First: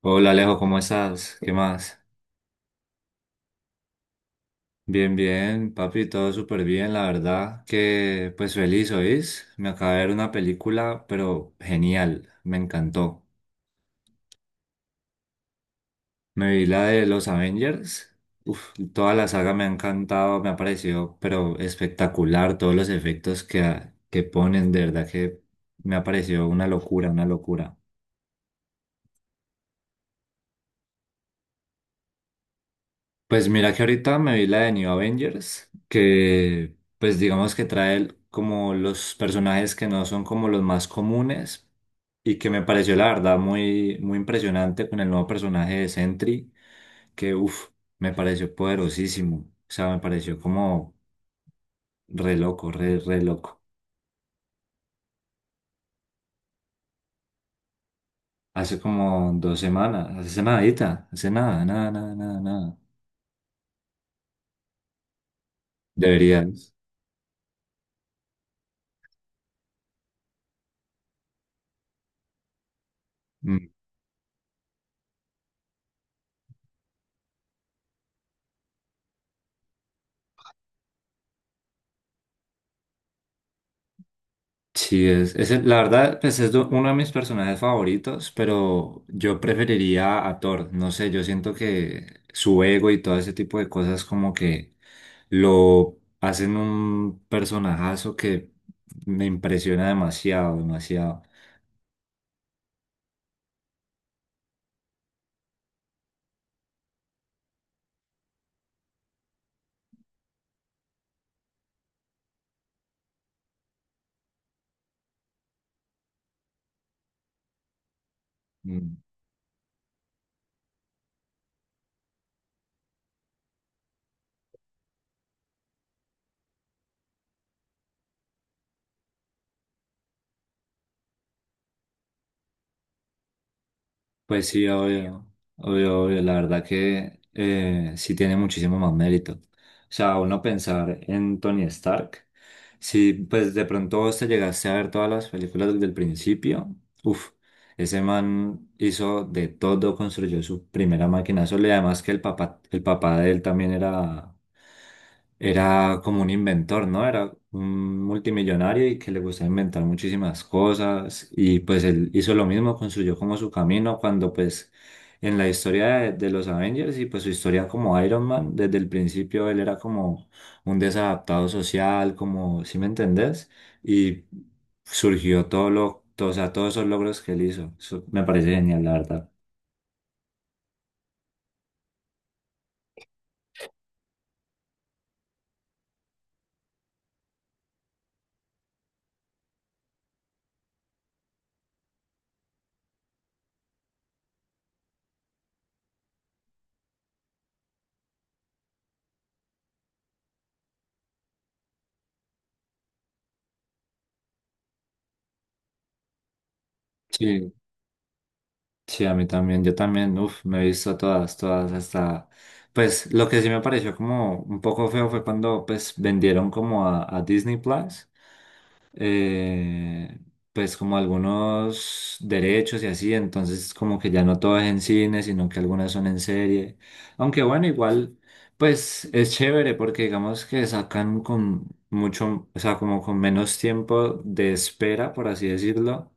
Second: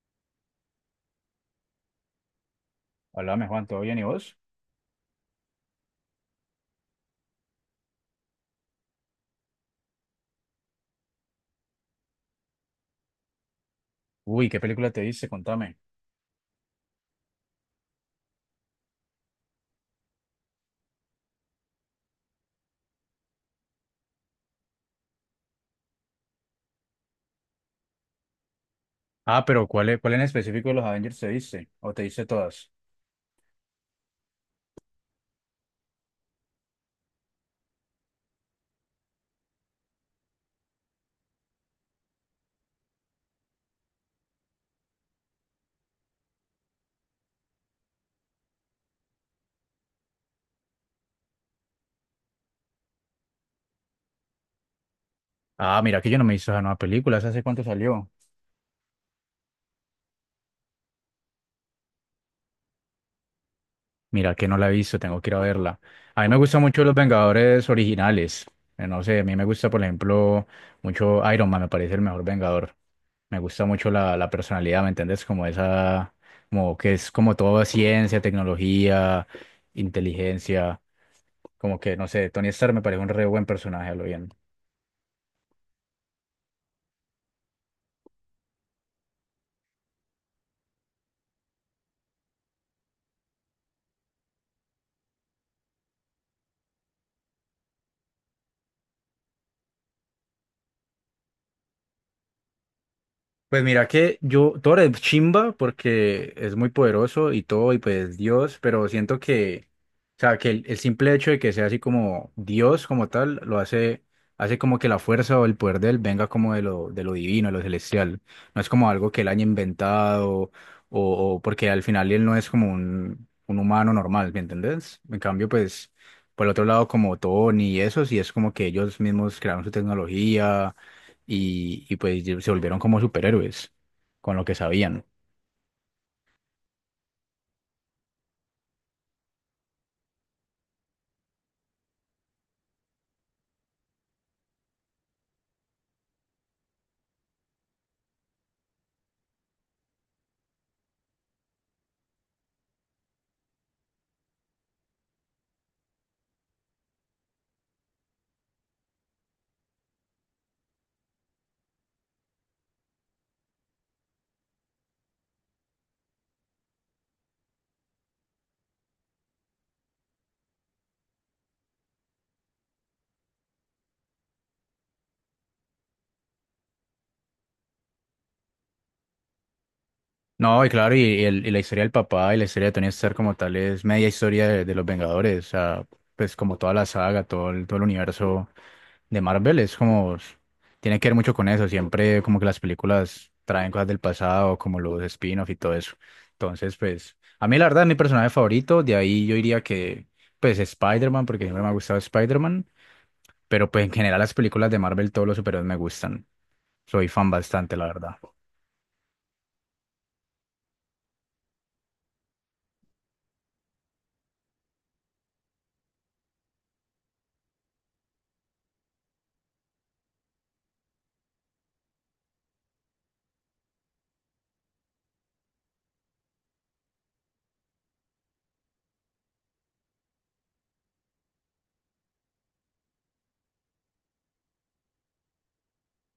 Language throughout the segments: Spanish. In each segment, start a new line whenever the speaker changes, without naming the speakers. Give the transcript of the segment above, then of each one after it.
Hola Alejo, ¿cómo estás? ¿Qué más?
Hola, Juan, ¿todo bien y vos?
Bien, bien, papi, todo súper bien, la verdad que feliz, ¿oís? Me acabé de ver una película, pero genial, me encantó.
Uy, ¿qué película te viste? Contame.
Me vi la de los Avengers, toda la saga me ha encantado, me ha parecido, pero espectacular, todos los efectos que ponen, de verdad que me ha parecido una locura, una locura.
Ah, pero ¿cuál, cuál en específico de los Avengers te viste? ¿O te viste todas?
Pues mira que ahorita me vi la de New Avengers, que pues digamos que trae como los personajes que no son como los más comunes y que me pareció la verdad muy impresionante con el nuevo personaje de Sentry, que me pareció poderosísimo, o sea, me pareció como re loco, re loco.
Ah, mira que yo no me he visto esa nueva película, ¿esa ¿hace cuánto salió?
Hace como 2 semanas, hace nadita, hace nada, nada, nada, nada, nada.
Mira que no la he visto, tengo que ir a verla. A mí me gustan
Deberías.
mucho los Vengadores originales. No sé, a mí me gusta, por ejemplo, mucho Iron Man, me parece el mejor Vengador. Me gusta
Mm.
mucho la personalidad, ¿me entiendes? Como esa, como que es como todo ciencia, tecnología, inteligencia, como que, no sé, Tony Stark me parece un re buen personaje, a lo bien.
Sí, la verdad, pues uno de mis personajes favoritos, pero yo preferiría a Thor. No sé, yo siento que su ego y todo ese tipo de cosas como que lo hacen un personajazo que me impresiona demasiado, demasiado.
Pues mira que yo, Thor es chimba porque es muy poderoso y todo, y pues Dios, pero siento que, o sea, que el simple hecho de que sea así como Dios como tal, lo hace, hace como que la fuerza o el poder de él venga como de lo divino, de lo celestial. No es como
Mm.
algo que él haya inventado, o porque al final él no es como un humano normal, ¿me entendés? En cambio, pues, por el otro lado, como Tony y eso, sí es como que ellos mismos crearon su tecnología y pues se volvieron como superhéroes con lo
Pues
que
sí,
sabían.
obvio, obvio. La verdad que sí tiene muchísimo más mérito. O sea, uno pensar en Tony Stark, si pues de pronto vos te llegaste a ver todas las películas desde el principio, uff, ese man hizo de todo, construyó su primera máquina sola y además que el papá de él también era como un inventor, ¿no? Era un multimillonario y que le gustaba inventar muchísimas cosas y pues él hizo lo mismo, construyó como su camino cuando pues en la historia de los Avengers y pues su historia como Iron Man, desde el principio él era como un desadaptado social, como, ¿sí me entendés? Y surgió todo, o sea, todos esos logros que él hizo. Eso me parece genial, la verdad.
No, y claro, y, y la historia del papá y la historia de Tony Stark como tal es media historia de los Vengadores, o sea, pues como toda la saga, todo el universo de Marvel es como, tiene que ver mucho con eso, siempre como que las películas traen cosas del pasado, como los spin-off y todo eso. Entonces, pues, a mí la verdad es mi personaje favorito, de ahí yo diría que, pues, Spider-Man, porque siempre me ha gustado Spider-Man, pero pues en general las películas de Marvel, todos los superhéroes me gustan. Soy fan
Sí,
bastante, la verdad.
sí, a mí también, yo también, me he visto todas, todas hasta, pues lo que sí me pareció como un poco feo fue cuando pues vendieron como a Disney Plus eh, pues como algunos derechos y así, entonces como que ya no todo es en cine, sino que algunas son en serie. Aunque bueno, igual, pues es chévere porque digamos que sacan con mucho, o sea, como con menos tiempo de espera, por así decirlo,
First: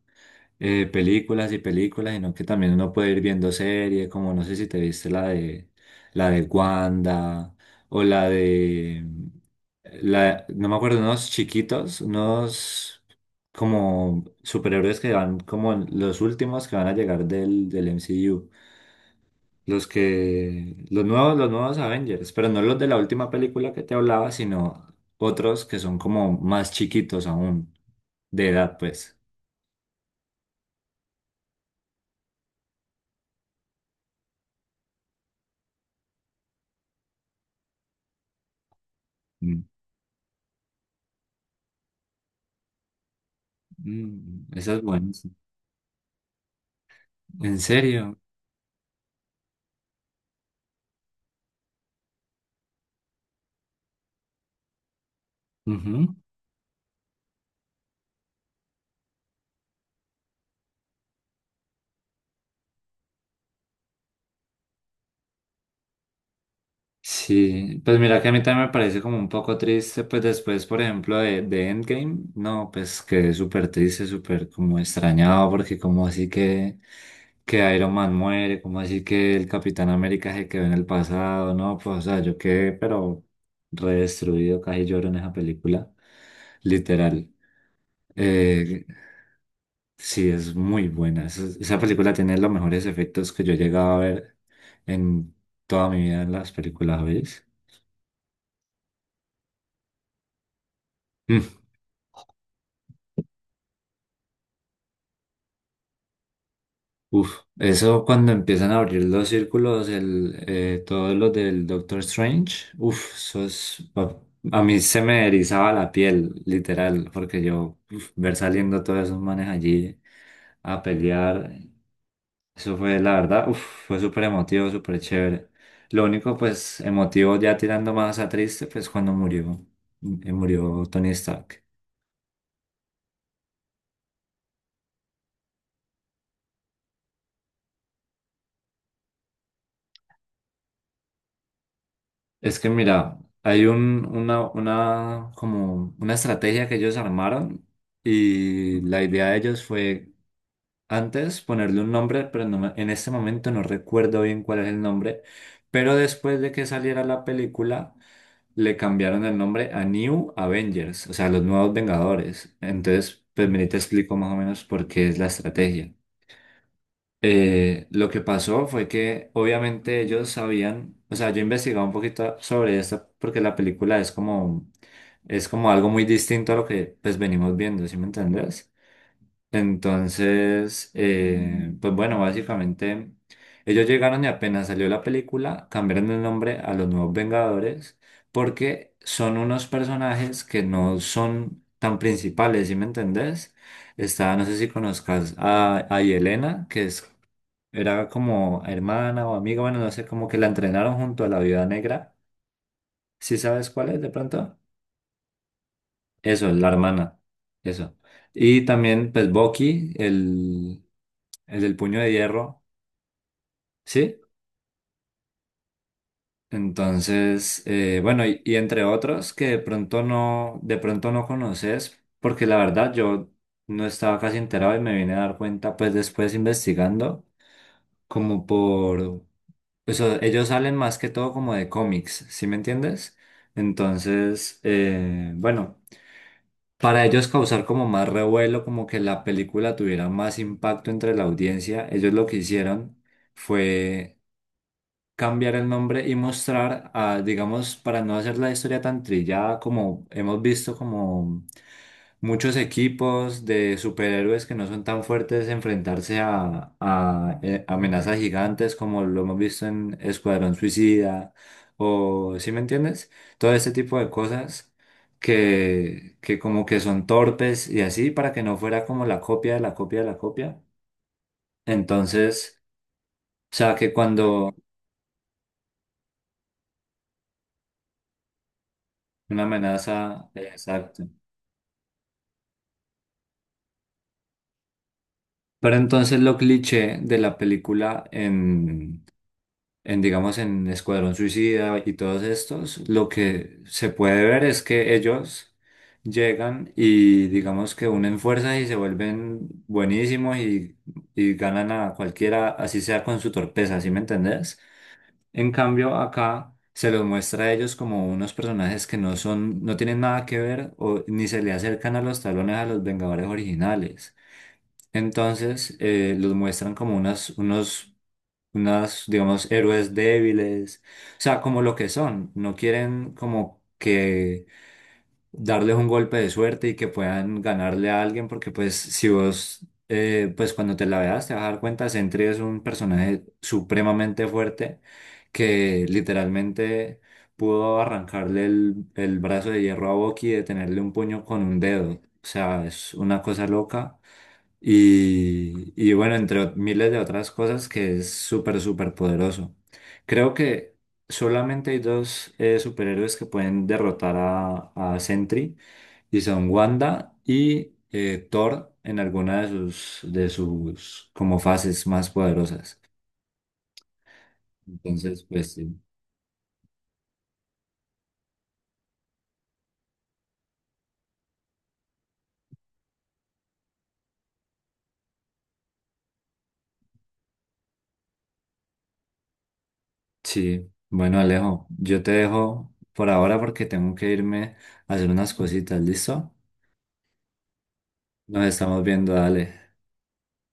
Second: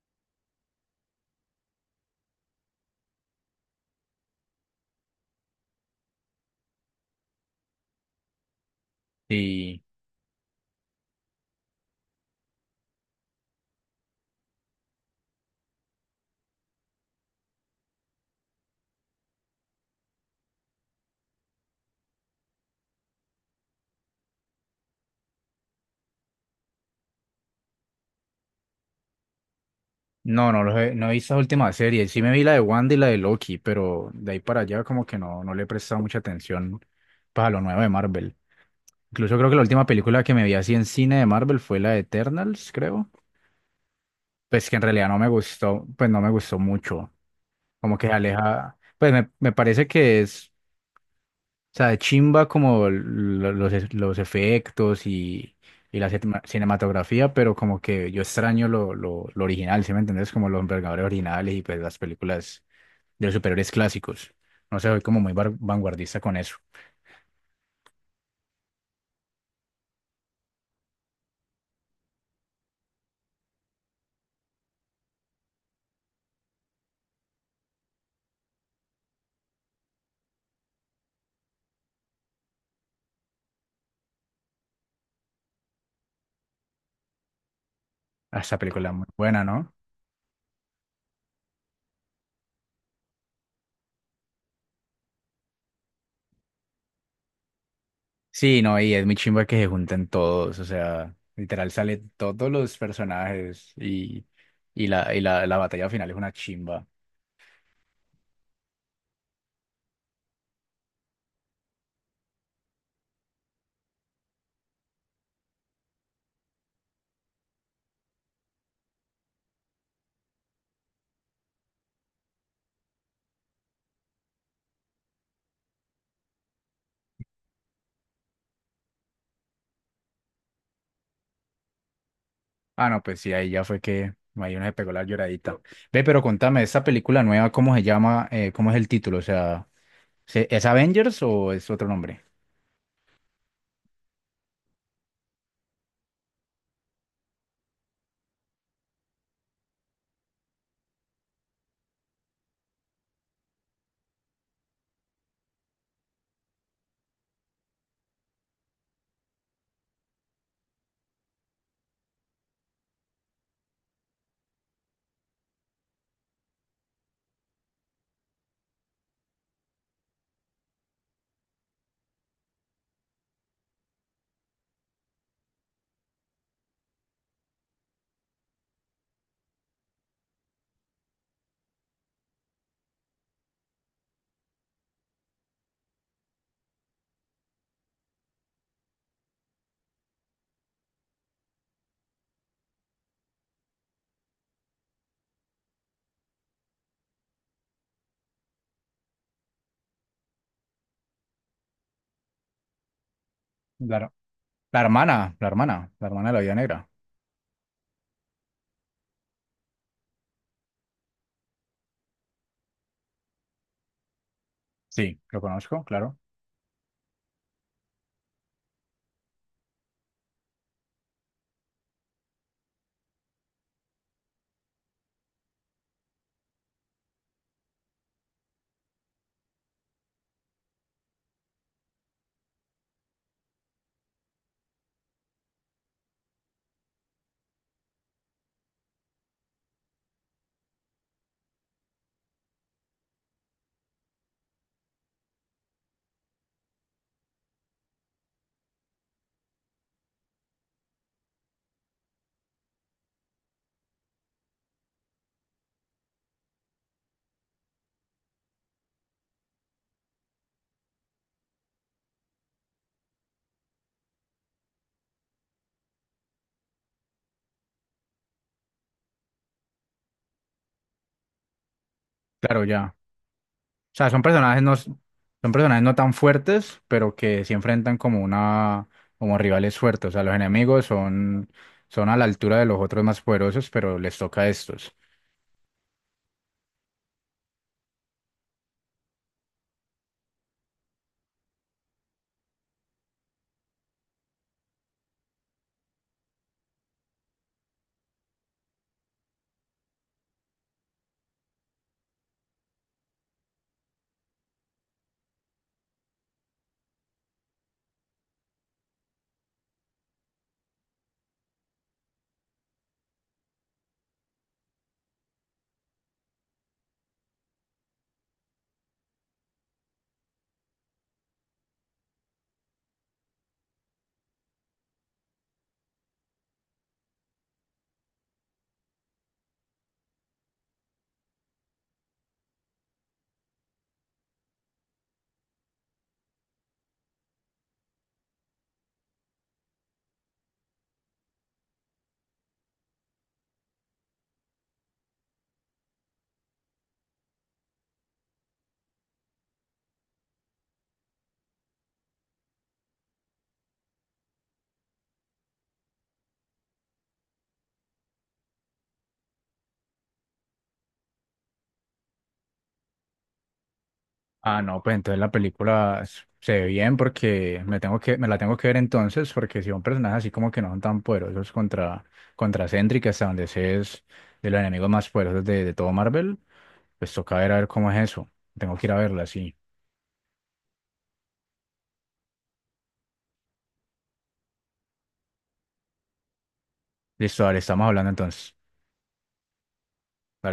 películas y películas, sino que también uno puede ir viendo series, como no sé si te viste la de Wanda o
Y
la, no me acuerdo, unos chiquitos, unos como superhéroes que van como los últimos que van a llegar del MCU. Los que, los nuevos Avengers, pero no los de la última película que te hablaba, sino otros que son como más chiquitos aún, de edad, pues.
no, no, no he visto las últimas series. Sí me vi la de Wanda y la de Loki, pero de ahí para allá como que no, no le he prestado mucha atención para lo nuevo de Marvel. Incluso creo que la
Mm.
última película que me vi así en cine de Marvel fue la de Eternals, creo.
Mm,
Pues
esa
que
es
en realidad
buena.
no me gustó, pues no me gustó mucho.
¿En
Como que se
serio?
aleja, pues me parece que es. O sea, de chimba como los, los efectos y
Ujú.
la cinematografía, pero como que yo extraño lo original, ¿sí me entendés? Como los envergadores originales y pues las películas de los superiores clásicos. No sé, soy como muy vanguardista con eso.
Sí, pues mira que a mí también me parece como un poco triste, pues después, por ejemplo, de Endgame, no, pues quedé súper triste, súper como extrañado, porque como así que Iron Man muere, como así que el Capitán América se quedó en el pasado, no, pues o sea, yo quedé pero redestruido, casi lloro en esa película, literal.
Ah, esta
Eh,
película es muy buena, ¿no?
Sí, es muy buena. Esa película tiene los mejores efectos que yo he llegado a ver en toda mi vida en las películas, veis.
Sí, no, y es muy chimba que se junten todos, o sea,
Mm,
literal salen todos los personajes y la, la batalla final es una chimba.
uf, eso cuando empiezan a abrir los círculos, todos los del Doctor Strange, eso es, a mí se me erizaba la piel, literal, porque yo, ver saliendo todos esos manes allí a pelear. Eso fue, la verdad, fue súper emotivo, súper chévere. Lo único, pues, emotivo ya tirando más a triste, pues cuando murió, murió Tony Stark.
Ah, no, pues sí, ahí ya fue que ahí una se pegó la lloradita. Ve, pero contame, ¿esta película nueva cómo se llama? ¿Cómo es el título? O sea, ¿es Avengers o es otro nombre?
Es que mira, hay una, como una estrategia que ellos armaron y la idea de ellos fue antes ponerle un nombre, pero no me- en este momento no recuerdo bien cuál es el nombre. Pero después de que saliera la película, le cambiaron el nombre a New Avengers, o sea, los nuevos Vengadores. Entonces, pues vení, te explico más o menos por qué es la estrategia. Lo que pasó fue que obviamente ellos sabían, o sea, yo investigaba un poquito sobre esto porque la película es como algo muy distinto a lo que pues venimos viendo, ¿sí me entendés? Entonces, pues bueno, básicamente ellos llegaron y apenas salió la película, cambiaron el nombre a los Nuevos Vengadores porque son unos personajes que no son tan principales, ¿sí me entendés? Está, no sé si conozcas a Yelena, que es, era como hermana o amiga, bueno, no sé, como que la entrenaron junto a la Viuda Negra. ¿Sí sabes cuál es de
Claro.
pronto?
La hermana, la hermana, la hermana de la
Eso,
Vida
la
Negra.
hermana, eso. Y también, pues, Bucky, el del puño de hierro, ¿sí?
Sí, lo conozco, claro.
Entonces, bueno, y entre otros que de pronto no conoces, porque la verdad yo no estaba casi enterado y me vine a dar cuenta pues después investigando, como por eso, ellos salen más que todo como de cómics, ¿sí me entiendes? Entonces, bueno, para ellos causar como más revuelo, como que la película tuviera más impacto entre la audiencia, ellos lo que hicieron fue cambiar el nombre y mostrar, ah, digamos, para no hacer la historia tan trillada como hemos visto como muchos equipos de superhéroes que no son tan fuertes enfrentarse a amenazas gigantes como lo hemos visto en Escuadrón Suicida o, ¿sí me entiendes? Todo este tipo de cosas. Que como que son torpes y así para que no fuera como la copia de la copia de la copia. Entonces,
Claro, ya.
o sea que
O sea,
cuando
son personajes no tan fuertes, pero que sí enfrentan como una, como
una
rivales fuertes. O sea,
amenaza,
los enemigos
exacto.
son, son a la altura de los otros más poderosos, pero les toca a estos.
Pero entonces lo cliché de la película en, digamos, en Escuadrón Suicida y todos estos, lo que se puede ver es que ellos llegan y digamos que unen fuerzas y se vuelven buenísimos y ganan a cualquiera, así sea con su torpeza, ¿sí me entendés? En cambio, acá se los muestra a ellos como unos personajes que no son, no tienen nada que ver o ni se le acercan a los talones a los Vengadores originales. Entonces, los muestran como unas, digamos, héroes débiles, o sea, como lo que son, no quieren como que darles un golpe de suerte y que puedan ganarle a alguien, porque pues si vos, pues cuando te la veas te vas a dar cuenta, Sentry es un personaje supremamente fuerte que literalmente pudo arrancarle el brazo de hierro a Bucky y detenerle un puño con un dedo, o sea, es una cosa loca. Y bueno, miles de otras cosas que es súper, súper poderoso. Creo que solamente hay 2 superhéroes que pueden derrotar a Sentry y son Wanda y Thor en alguna de sus como fases más poderosas.
Ah, no, pues entonces
Entonces,
la
pues sí.
película se ve bien porque me tengo que, me la tengo que ver entonces, porque si son personajes así como que no son tan poderosos contra, contra Sentry, que hasta donde sé es de los enemigos más poderosos de todo Marvel, pues toca ver a ver cómo es eso. Tengo que ir a verla, sí.
Sí, bueno, Alejo, yo te dejo por ahora porque tengo que irme a hacer unas cositas, ¿listo?
Listo, dale, estamos hablando
Nos
entonces.
estamos viendo, dale.